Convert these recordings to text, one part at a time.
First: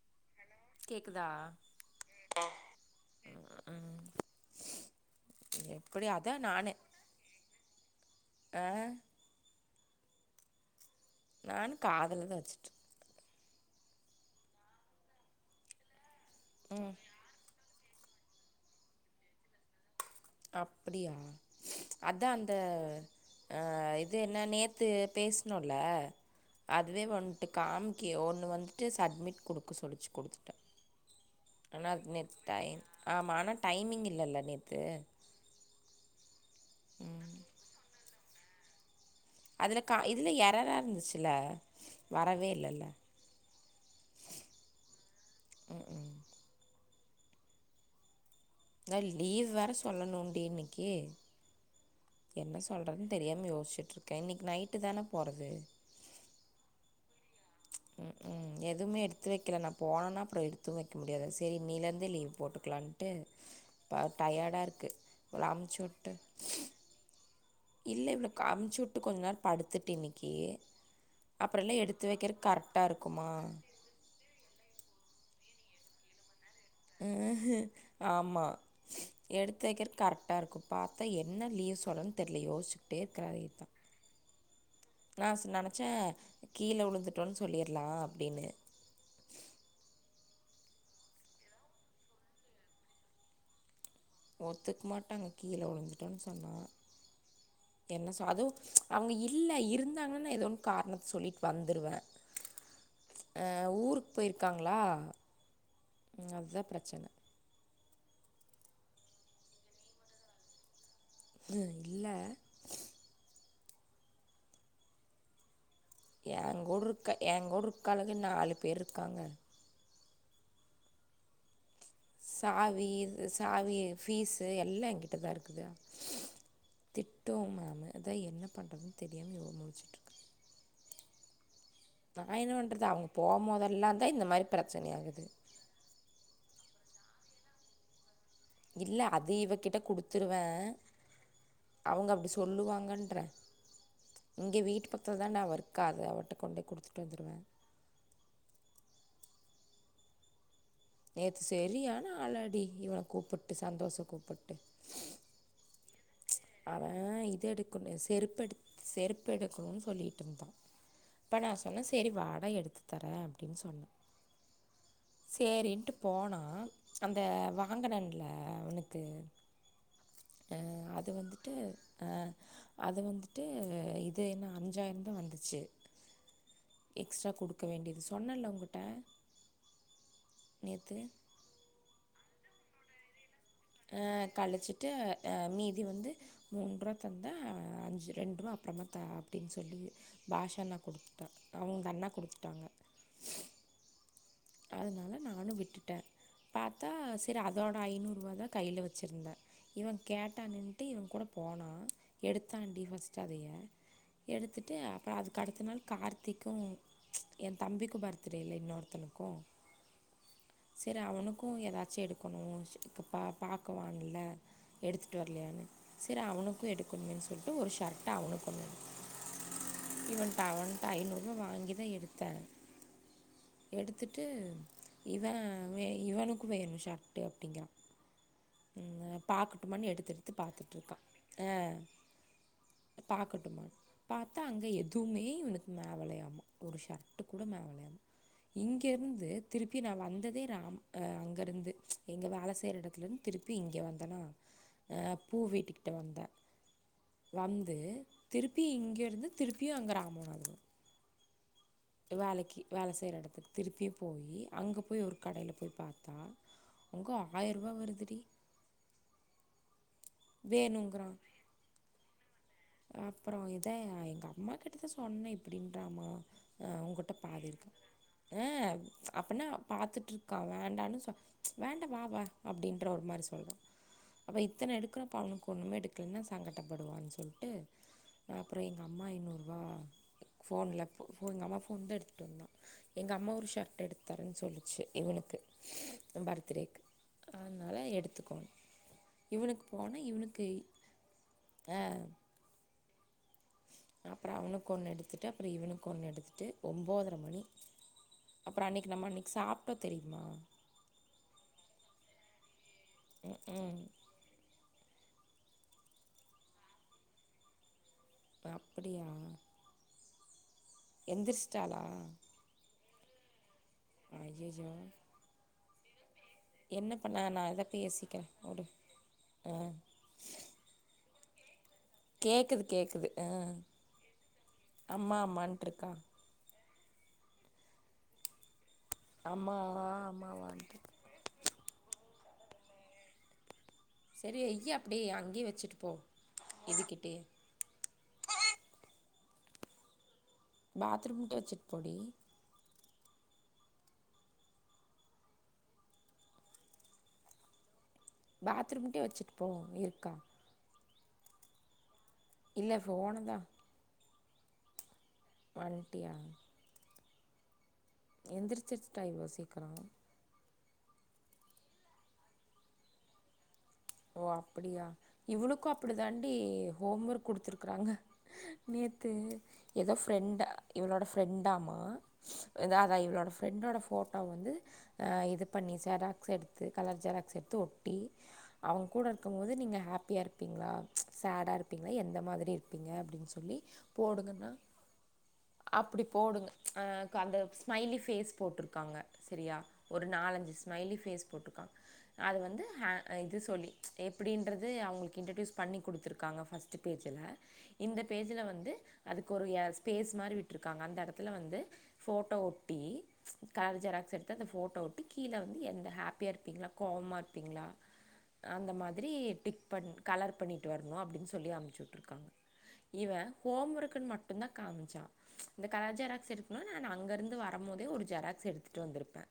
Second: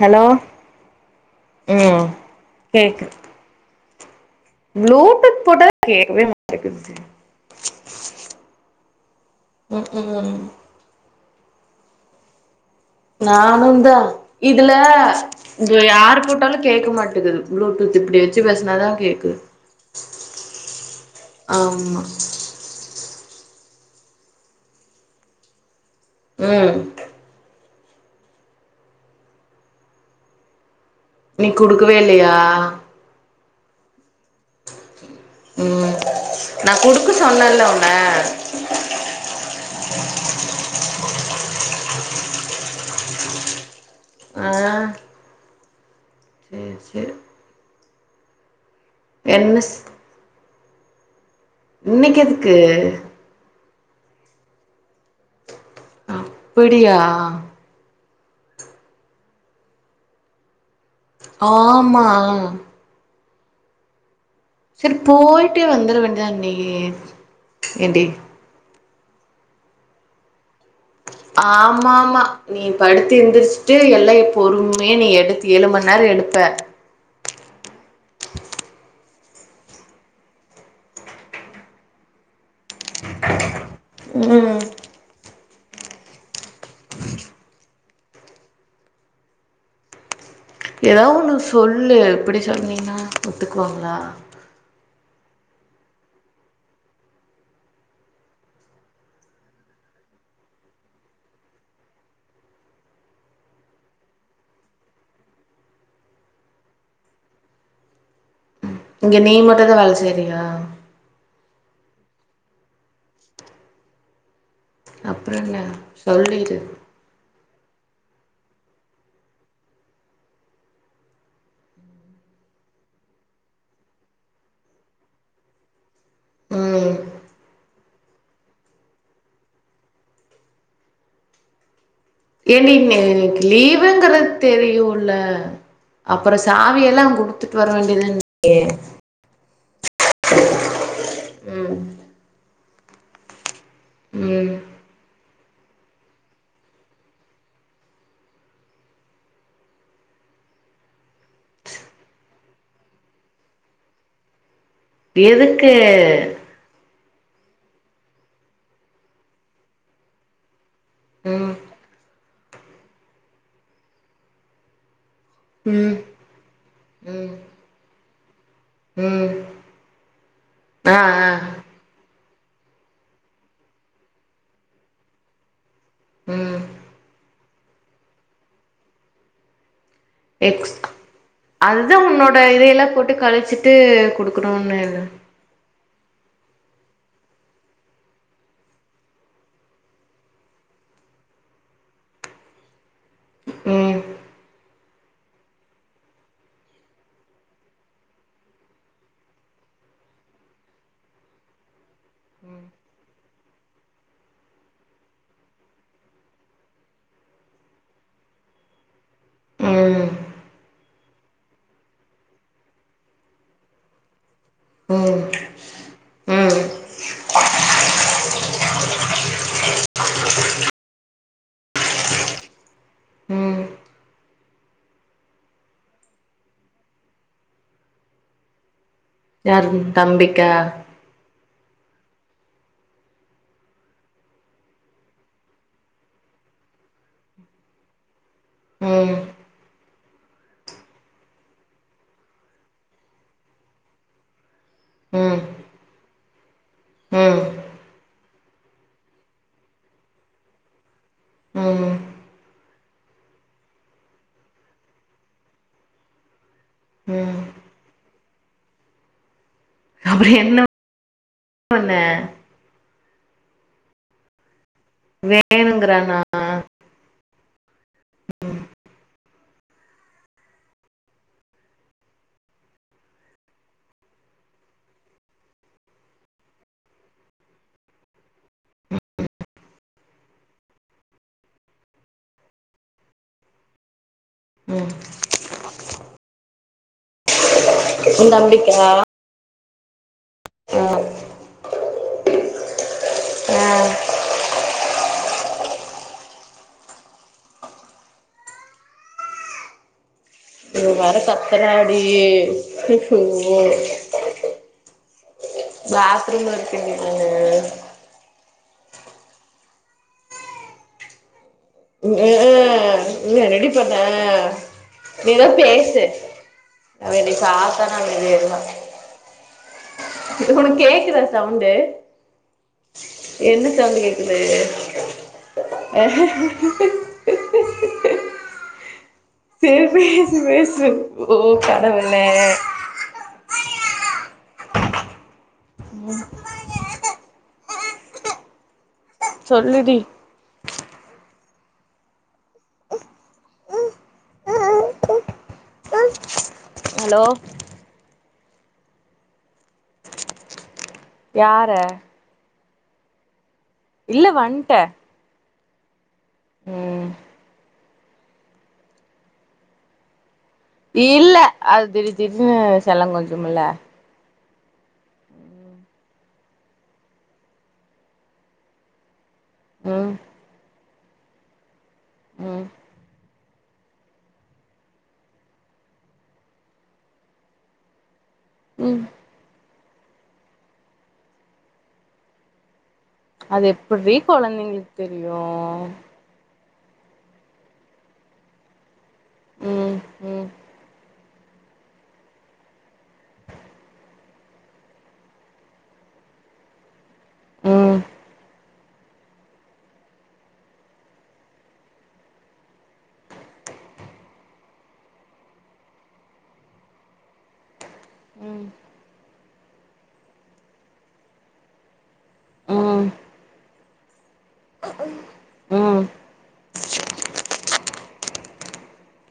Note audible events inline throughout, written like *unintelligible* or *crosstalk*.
hello கேக்குதா ம் கேக்குது ம் ப்ளூடூத் போட்ட எப்டி கேட்கவே அதா நானு மாட்டக்குது ஆ *unintelligible* நான் காதலதா வச்சுட்டு நானும் தா இதுல இங்க யாரு போட்டாலு கேட்க ம் மட்டதது ப்ளூடூத் இப்டி வச்சு பேசுனாதா கேக்குது அப்டியா ஆமா அதா அந்த அ இது என்ன நேத்து பேசுனோ இல்ல ம் அதுவே வன்டு காம்கியோனு வந்துட்டு சட்மிட் குடுக்க சொல்லிச்சு குடுத்துட்ட நீ குடுக்கவே நல்லருக் இல்லையா நேத் டயட் ஆமா ஆனா டைமிங் இல்லல்ல நேத்து ம் நா குடுக்க சொன்னல்ல உன்ன அதுல கா இதுல எர்ரர்ரா இருந்துச்சுல வரவே இல்லல்ல ஆ ம் ம் செர் செர் அதா லீவ் வேற சொல்லணும் டி இன்னிக்கு கே இன்னைக்கு எதுக்கு என்ன சொல்றதுன்னு தெரியாம யோச்சு க்கே இன்னிக்கு நைட்டு தான போறது பிடியா ம்ம் எதுமே எடுத்து வைக்கல நா போனன்னா அப்புறோ எடுத்து வைக் க்க முடியாது சேரி நீலருந்து லீவ் ஆமா போட்டுக்கலான்ட்டு பாத் சேர் போயிட்டே வந்துர வேண்டியதான நியே இல்ல இவ்காமுச்சு கொஞ்ச நேரோ படுத்துட்டு இன்னிக்கு ஆமா ஆமா நீ படுத்து இருக்குமா இருந்திரச்சிட்டு எல்லா பொறுமையே நீ எடுத் ஏழு மணி நேரோ எடுப்பே ஆமாம் எடுத்து வைக்கிறக் கரெக்டா இருக்கு பாத்தா என்ன லீவ் சொல்லுனு தெரியலயோஸ் டே க்கிறாரத்தா ம் நா நெனச்சே கீழ விழுந்துட்டோ சொல்லிர்லா அப்பிடின்னு ஏதா ஒன்னு சொல்லு இப்பிடி சொன்னீன்னா ஒத்துக்குவாங்களா ஒத்துக்க மாட்டாங்க கீழவுழுந்துட்டோன் சொன்னா என்ன சொ அதுவு அவங்க இல்ல இருந்தாங்கனா ஏதோன் காரணத்த சொல்லிட் வந்துருவே ஆ ஊருக்கு போயிருக்காங்களா அதுதா பிரச்சன இங்க நீ் மட்டுதா வேல செய்றியா ம் இல்ல அப்புறோ என்ன ஏ சொல்லிரு கூடுருக்க ஏ கூடுரு கழகு நாலு பேர் இருக்காங்க சாவி சாவி ஃபீஸு எல்லா என்கிட்ட தா இருக்குதா ம் திட்டுவு மேமு அதா என்ன பண்ணுறதுன்னு தெரியாம யோ முலுச்சுட்டுருக்கே ஏன்டி நீ இன்னிக்கு இந்த லீவுங்கிறது மாதிரி பிரச்சனை தெரியுல்ல ஆகுது அப்புறோ சா வி எல்லா குடுத்துட்டு வர வேண்டியதுதன இல்ல அது இவகிட்ட குடுத்துருவே ம் அவங்க அப்பிடி சொல்லுவாங்க ன்ட்ற ம் இங்க வீட்டு பத்தல் வேண்டா ஒர்க்காத அவட்ட கொண்டோய் குடுத்துட்டு வந்துருவே நேத்து சேரியனா ஆளடி இவன கூப்புட்டு சந்தோஷ கூப்புட்டு எதுக்கு அவ இது எடுக்கு முடியாது செருப்பு எடு செருப்பு எடுக்கணுன் சொல்லிட்டு இருந்தா இப்ப நா ம் சொன்னே சேரி வாட எடுத்து தரே அப்பிடின்னு சொன்னே சோரின்ட்டு ம் போனா அந்த ம் வாங்குனங்கல உனக்கு ம் ஆ அது அது வந்துட்டு அது வந்துட்டு இது என்ன அஞ்சாயிரோ தா வந்துச்சு ம் எக்ஸ்ட்ரா கொடுக்க வேண்டியது சொன்னேன்ல உங்கிட்ட எக்ஸ் நேத்து அதுதா உன்னோட் ஆ இதையெல்லா போட்டு கழிச் ஆ கழச்சிட்டு அ மீதி வந்து மூன்றுரூவா தந்தே அஞ்சு ரெண்டுரூவா அப்புறமா த அப்டின்னு சொல்லி பாஷாண்ணா கொடுத்துட்டே அவங்க அண்ணா கொடுத்துட்டாங்க உ அதனால நானு விட்டுட்டே பாத்தா சரி அதோட ஐநூறுருபவா கையில வச்சுருந்தே இவ கேட்டான்னட்டு இவ கூட போனா எடுத்தான்டி ஃபர்ஸ்ட்டு *inaudible* தாண்ட எடுத்துட்டு அதுக்கு அடுத்த நாள் கார்த்திக்கு எ தம்பிக்குபர்த்டே இல்லை இன்னொருத்தனு போ ம் சரி அவனுக்கு ஏதாச்சு எடுக்கணு இப்ப பாக்கலால எடுத்துட்டு ம் வரலையானு சரி ம் அவனுக்கு எடுக்கணுமேனு சொல்லிட்டு ஒரு ஷர்ட்ட் அவனுக்கு ஒண்ண இவன்ட்ட அவனிட்ட ஐநூறு ரூபா வாங்கிதா எடுத்தே ம் எடுத்துட்டு இவ இவனுக்கு வேணு ஷர்ட்டு அப்டிங்கிறா யாரு பாக்கட்டுமானு எடுத்து எடுத்து தம்பிக்கா பாத்துட்டுருக்கா ஆ பாக்கட்டு பாத்தா அங்கே எதுவுமே இவனுக்கு *inaudible* ஒரு ஷர்ட்டு கூட *inaudible* ம் இங்கிருந்து திருப்பி நா வந்ததே ராம அங்க இருந்து எங்க வேலை செய்யிற எடத்துல இருந்து திருப்பி இங்கே வந்தேன்னா அ பூ ம் வீட்டுக்கிட்ட வந்தே ம் வந்து திருப்பி இங்கிருந்து திருப்பியு அங்க ராமநாதோ ம் வேலைக்கு வேலை செய்யற எடத்துக்கு திருப்பியு போய் அங்க போய் ஒரு கடையில போய் பாத்தா அங்க ம் ஆயிரம் ரூவா வருதுடி அப்றோ என்ன பண்ண அப்பறோ இதா எங்க அம்மா கிட்ட சொன்னே இப்பிடின்றாம்மா வேணுங்கறானா உங்கிட்ட பாதி இருக்கன் ஹ அப்பனா பாத்துட்டு இருக்க *inaudible* *inaudible* ம் *inaudible* அதனால எடுத்துக்கோன்னு உதம்பிக்கா இவனுக்கு போனா இவனுக்கு *inaudible* ஆ அப்புற அவனு கொண்ணு எடுத்துட்டு அப்பறோ ஈவனுக்கு ஒன்னு எடுத்துகிட்டு ஒன்ம்போதரை மணி அப்றோ அன்னைக்கு நம்ம அன்னைக்கு சாப்பிட்டோ தெரியுமா இ வர கத்துராடி அய்யோ ம் பாத்ரூம்ல இருக்கேண்டி நானு அப்படியா எந்திரிச்ச்டா உ ஆ ஆ இன்ன நெடிப்பு *unintelligible* வேன ஐயோ நீதா பேச ச்சு என்ன அவ பண்ண என்னய நான் இதை பாத்தானா பேசிக்கிறேன் அமைதிஆய்ருவா ஒரு ஆ இது ஒனக்கு கேக்குதா சவுண்டு கேட்குது கேட்குது ஆ என்ன சவுண்ட்டு கேக்குது அம்மா அம்மான்ட்டு இருக்கா அஹ ஹ *inaudible* அம்மா சேரி அம்மாவான்ட்டு பேசு ஓ கனவ ல்ல சேரி ஐயா அப்டியே அங்கேயே வச்சுட்டு போ பேசிக்கிட்டே சொல்லுடி பாத்ரூம் பூட வச்சுட் போடி ஹலோ பாத்ரூம்ட்டே வச்சுட்டு போவோ இருக்கா யார இல்ல ஃபோனதா இல்ல வண்ட்டே பன்ட்டியா உ எந்திரிச்சிர்சி டைம் *unintelligible* இல்ல அது திடீர் திடீர்னு செல்லோ கொஞ்சு இல்ல ஓ அப்டியா இவளுக்கு அப்டி தாண்டி ஹோம் ஒர்க் கொடுத்துருக்குறாங்க நேத்து ஏதோ ம் ஃப்ரெண்ட இவளோட ஃப்ரெண்டாமா ம் இந்த ஆத இவளோட ஃப்ரெண்டோட ஃபோட்டோ வந்து இது பண்ணி ஜெராக்ஸ் எடுத்து கலர் ஜெராக்ஸ் எடுத்து ஒட்டி அவங்க ம் கூட இருக்கு போது நீங்க ஹாப் ஹாப்பியாக இருப்பீங்களா சேடா இருப்பீங்களா எந்த மாதிரி இருப்பீங்க அப்டி அது எப்பிட்ரி கொழந்தைங்களுக்கு தெரியு ஆ க அந்த ஸ்மைலி ஃபேஸ் போட்ருக்காங்க சரியா ம் ஒரு ம் நாலஞ்சு ஸ்மைலி ஃபேஸ் அது வந்து ஹே இது தோழி எப்டின்றது அவங்களுக்கு இன்ட்ரடியூஸ் பண்ணி கொடுத்துருக்காங்க ஃபஸ்ட்டு பேஜ் *unintelligible* ம் இந்த பேஜ்ல வந்து அதுக்கு ஒரு ஸ்பேஸ் மாதிரி விட்டுருக்காங்க அந்த எடத்துல வந்து ஃபோட்டோ ஒட்டி கலர் ஜெராக்ஸ் எடுத்து அந்த ஃபோட்டோ ஒட்டி கீழே வந்து எந்த ஹாப்பியாக இருப்பீங்களா கோவமாக இருப்பீங்களா ம் அந்த மாதிரி டிக் பண் கலர் பண்ணிட்டு வர்ணு அப்டின் சொல்லி அமுச்சு விட்ருக்காங்க ம் இவ ஹோம் ஒர்க்குன் மட்டுந்தா காமிச்சா இந்த கலர் ம் ஜெராக்ஸ் எடுக்கனுனா நா அங்கருந்து வரம்மோதே ஒரு ஜெராக்ஸ் எடுத்துட்டு வந்துருப்பே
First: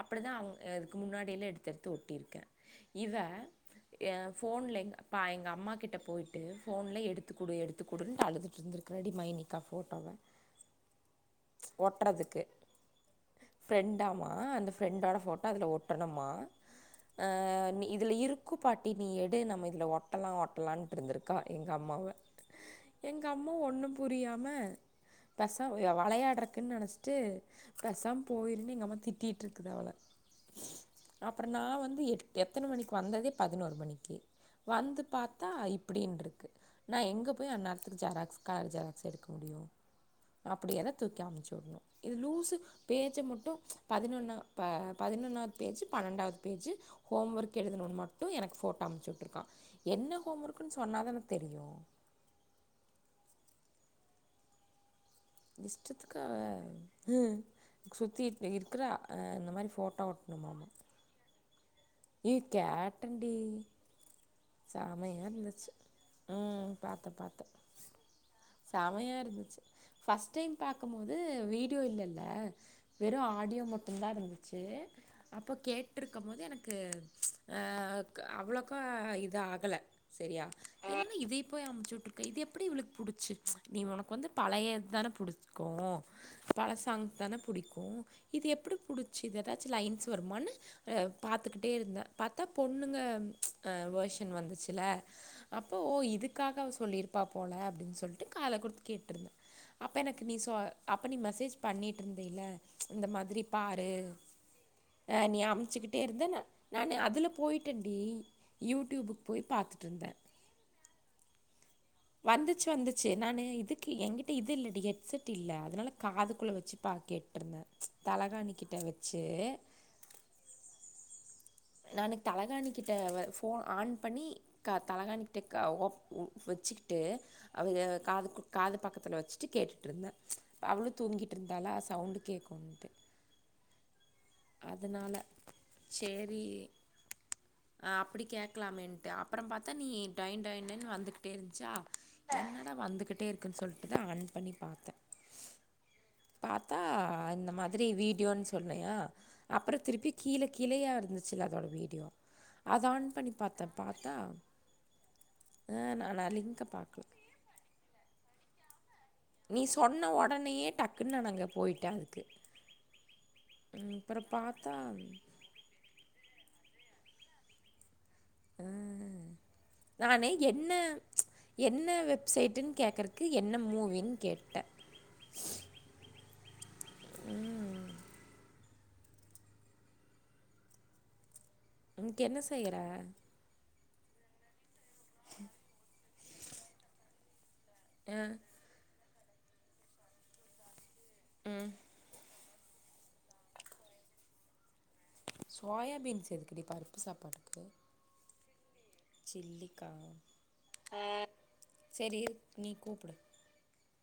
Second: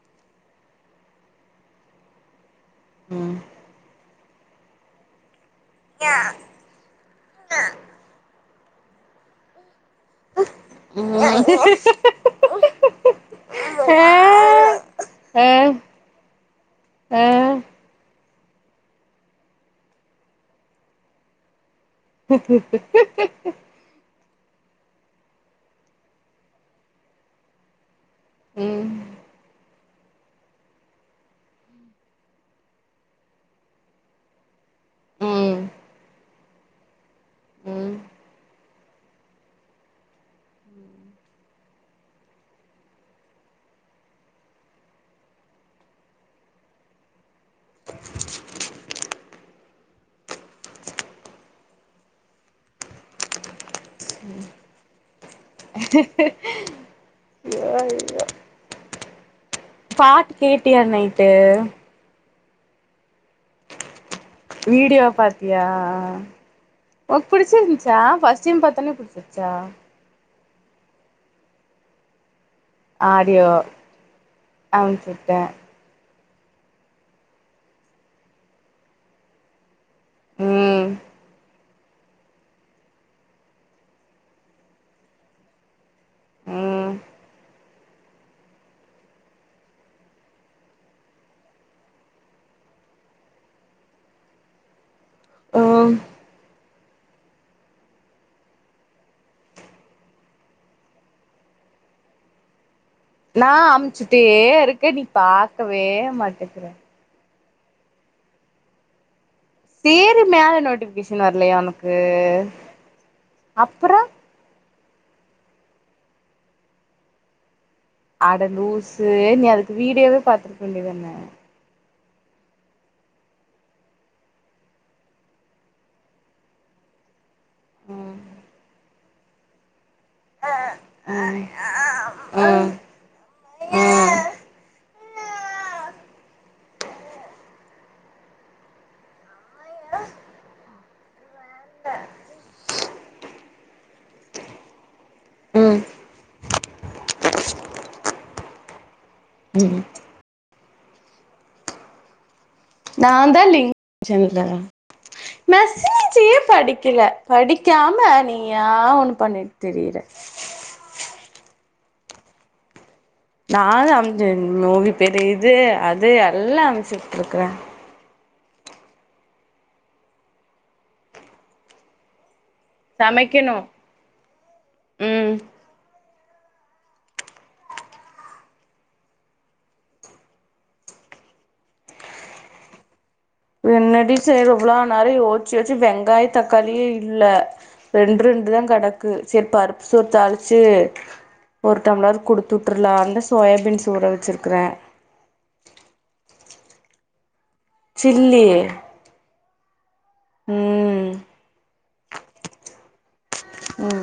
அப்புடிதா அவ் இதுக்கு முன்னாடியெல்லா எடுத்து எடுத்து ஒட்டிருக்கே இவெ ம் எ ஃபோன்ல எங் பா எங்க ம்மா கிட்ட போயிட்டு ஃபோன்ல எடு த்துக் குடு எடுத்துக் குடுன்ட்டு அழுதுட்ருந்துருக்குறா டி மைனிகா ஃபோட்டோவ ஒட்றதுக்கு ஆ ஃப்ரெண்டாமா அந்த ஃப்ரெண்டோட ஃபோட்டோ அதுல ஆ ஒட்டனுமா ஆ‌ ம் நி இதுல இரு க்கு பாட்டி நீ எடு நம்ம இதுல ஒட்டலா ஒட்டலான்ட்ருந்துருக்கா எங் கம்மாவ எங்கம்மா ஒன்னும் புரியா ம பச வளயாட்றக்குன் நனச்ட்டு பெசாம் போயிர்னு எங்கம்மா திட்டீட்ருக்குது அவள அப்ற நா வந்து எட் எத்தன மணிக்கு வந்ததே பதினோரு மணிக்கு வந்து பாத்தா ம் இப்புடின்ருக்கு நா எங்க போய் ம் அந்நேரத்துக்கு ஜெராக்ஸ் கலர் ஜெராக்ஸ் எடுக்க முடியு அப்புடியேத தூக்கி அமிச்சுவுட்னு இது லூஸு பேஜ மட்டு பதினொன்னா ப பதினொன்னாது பேஜு பன்னெண்டாவுது பேஜு ஹோம் ஒர்க் எழுதணுன் மட் டு எனக்கு ஃபோட்டோ அமுச்சுட்ருக்கா என்ன ஹோம் ஒர்க்குன் சொன்னாதான தெரியு இஷ்டத்துக்காவ ஹ சுத்தி இருக்குறா இந்த மாரி பாட்டு கேட்டியா நைட்டு இ கேட்டன்டி வீடியோ பாத்தியா ம் பாத்தே ஒனக் பாத்தே புடுச்சிருந்துச்சா ஃபஸ்ட் டைம் பாத்தோனெ செமையா புடுச்சிருச்சா இருந்துச்சு ஃபஸ்ட் டைம் பாக்கும்போது வீடியோ இல்லல்ல வெறு ஆடியோ மட்டுந்தா இருந்துச்சு அனுப்ச்சுட்டே அப்ப கேட்ரு க்கம்மோது எனக் கு ஆ அவ்ளக்கா இது ஆகல செரியா ம் என்ன இதே போய் அமுச்சு விட்ருக்க இது எப்பிடி இவளுக் புடுச்சு நீ ஒனக்கு வந்து பழைய தான புடிக்கு பழ ம் சாங்ஸ் தான புடிக்கு இது எப்டி புடுச்சு இது எதாச்சு லைன்ஸ் வருமான்னு அ பாத்துக்கிட்டே இருந்தே பாத்தா பொண்ணுங்க அ வெர்ஷன் வந்துச்சுல்ல அப்ப ஓ ம் இதுக்காக அவ சொல்லியிருப்பா போல அப்டின் சொல்ட்டு காத குடுத்து கேட்ருந்தே அப்ப எனக்கு நீ சொ அப்ப நீ மெசேஜ் பண்ணிட்ருந்தைல நா அமுச்சுட்டே இருக்கே நீ பாக்கவே டே இருந்தன மாட்டேக்கிற நானு அதுல போயிட்டன்டி யூடியூபு சேரி மேல நோட்டிபிகேஷன் வர்லயா ஒனக் வந்துச்சு வந்துச்சு நானு இதுக்கு அப்பறோ என்கிட்ட இது இல்லடி கே கெட் செட் இல்ல அதனால காது குள்ள வச்சு பா கேட்டிருந்தே அட லூசு நீ அதுக்கு வீடியோவே பாத்திருக்க வேண்டியதுதான நானு தலகாணிக்கிட்ட ஃபோன் ஆன் பண்ணி க தலகாணிக்கிட்ட ஓ வச்சுக்கி ட்டு அவுங்க காது காது பக்க வச்சிட்டு கேட்டு இருந்தே அவளு தூங்கிட்டு இருந்தாலா சவுண்ட் கேக்கும்ட்டு அதனால சேரி அ அப்டி கேக்கலாம்ன்ட்டு அ அப்றோ பாத்தா நீ டொய் டொய்னு வந்து வந்துகிட்டே இருந்துச்சா என்னடா வந்துகிட்டே இருக்குன்னு சொல்லிட்டுதா ஆன் பண்ணி பார்த்தே உம் பாத்தா அந்த மாதிரி வீடியோன்னு சொன்னயா அப்றோ திருப்பி கீழ கிழையா இருந்துச்சுல அதோட வீடியோ அதை ஆன் பண்ணி பார்த்தேன் பார்த்தா ஆ நானா *unintelligible* லிங்க பாக்கல படிக்காம நீயா ஒன்னு நீ சொன்ன உடனயே டக்குன்னு நாங்க போயிட்டா இருக்கு நான் அஞ்சு நோவி பெரிய இது அது எல்லா அமைச்சுது இருக்குறே உம் நானே என்ன என்ன வெ வெப்சைட்டுன்னு கேட்குறக்கு என்ன சமைக்கணு மூவின்னு கேட்ட ம் உனக்கு என்ன செய்யற என்னடி செய் இவ்ளோ நேரோ யோச்ச்சு யோச்ச்சு வெங்காய தக்காளியே இல்ல ரெண்டு ஆ ரெண்டு தா கெடக் க்கு சரி பருப்பு சோறு தாழிச்சு ஒரு டம்ளர் குடுத்து சுற்றுலா அந்த சோயாபீன்ஸ் ஊர வச்சிருக்குறே சோயாபீன்ஸ் எதுக்குடி பருப்பு சாப்பாடுக்கு சில்லி சில்லி உம் சரி இரு நீ கூப்புடு உம்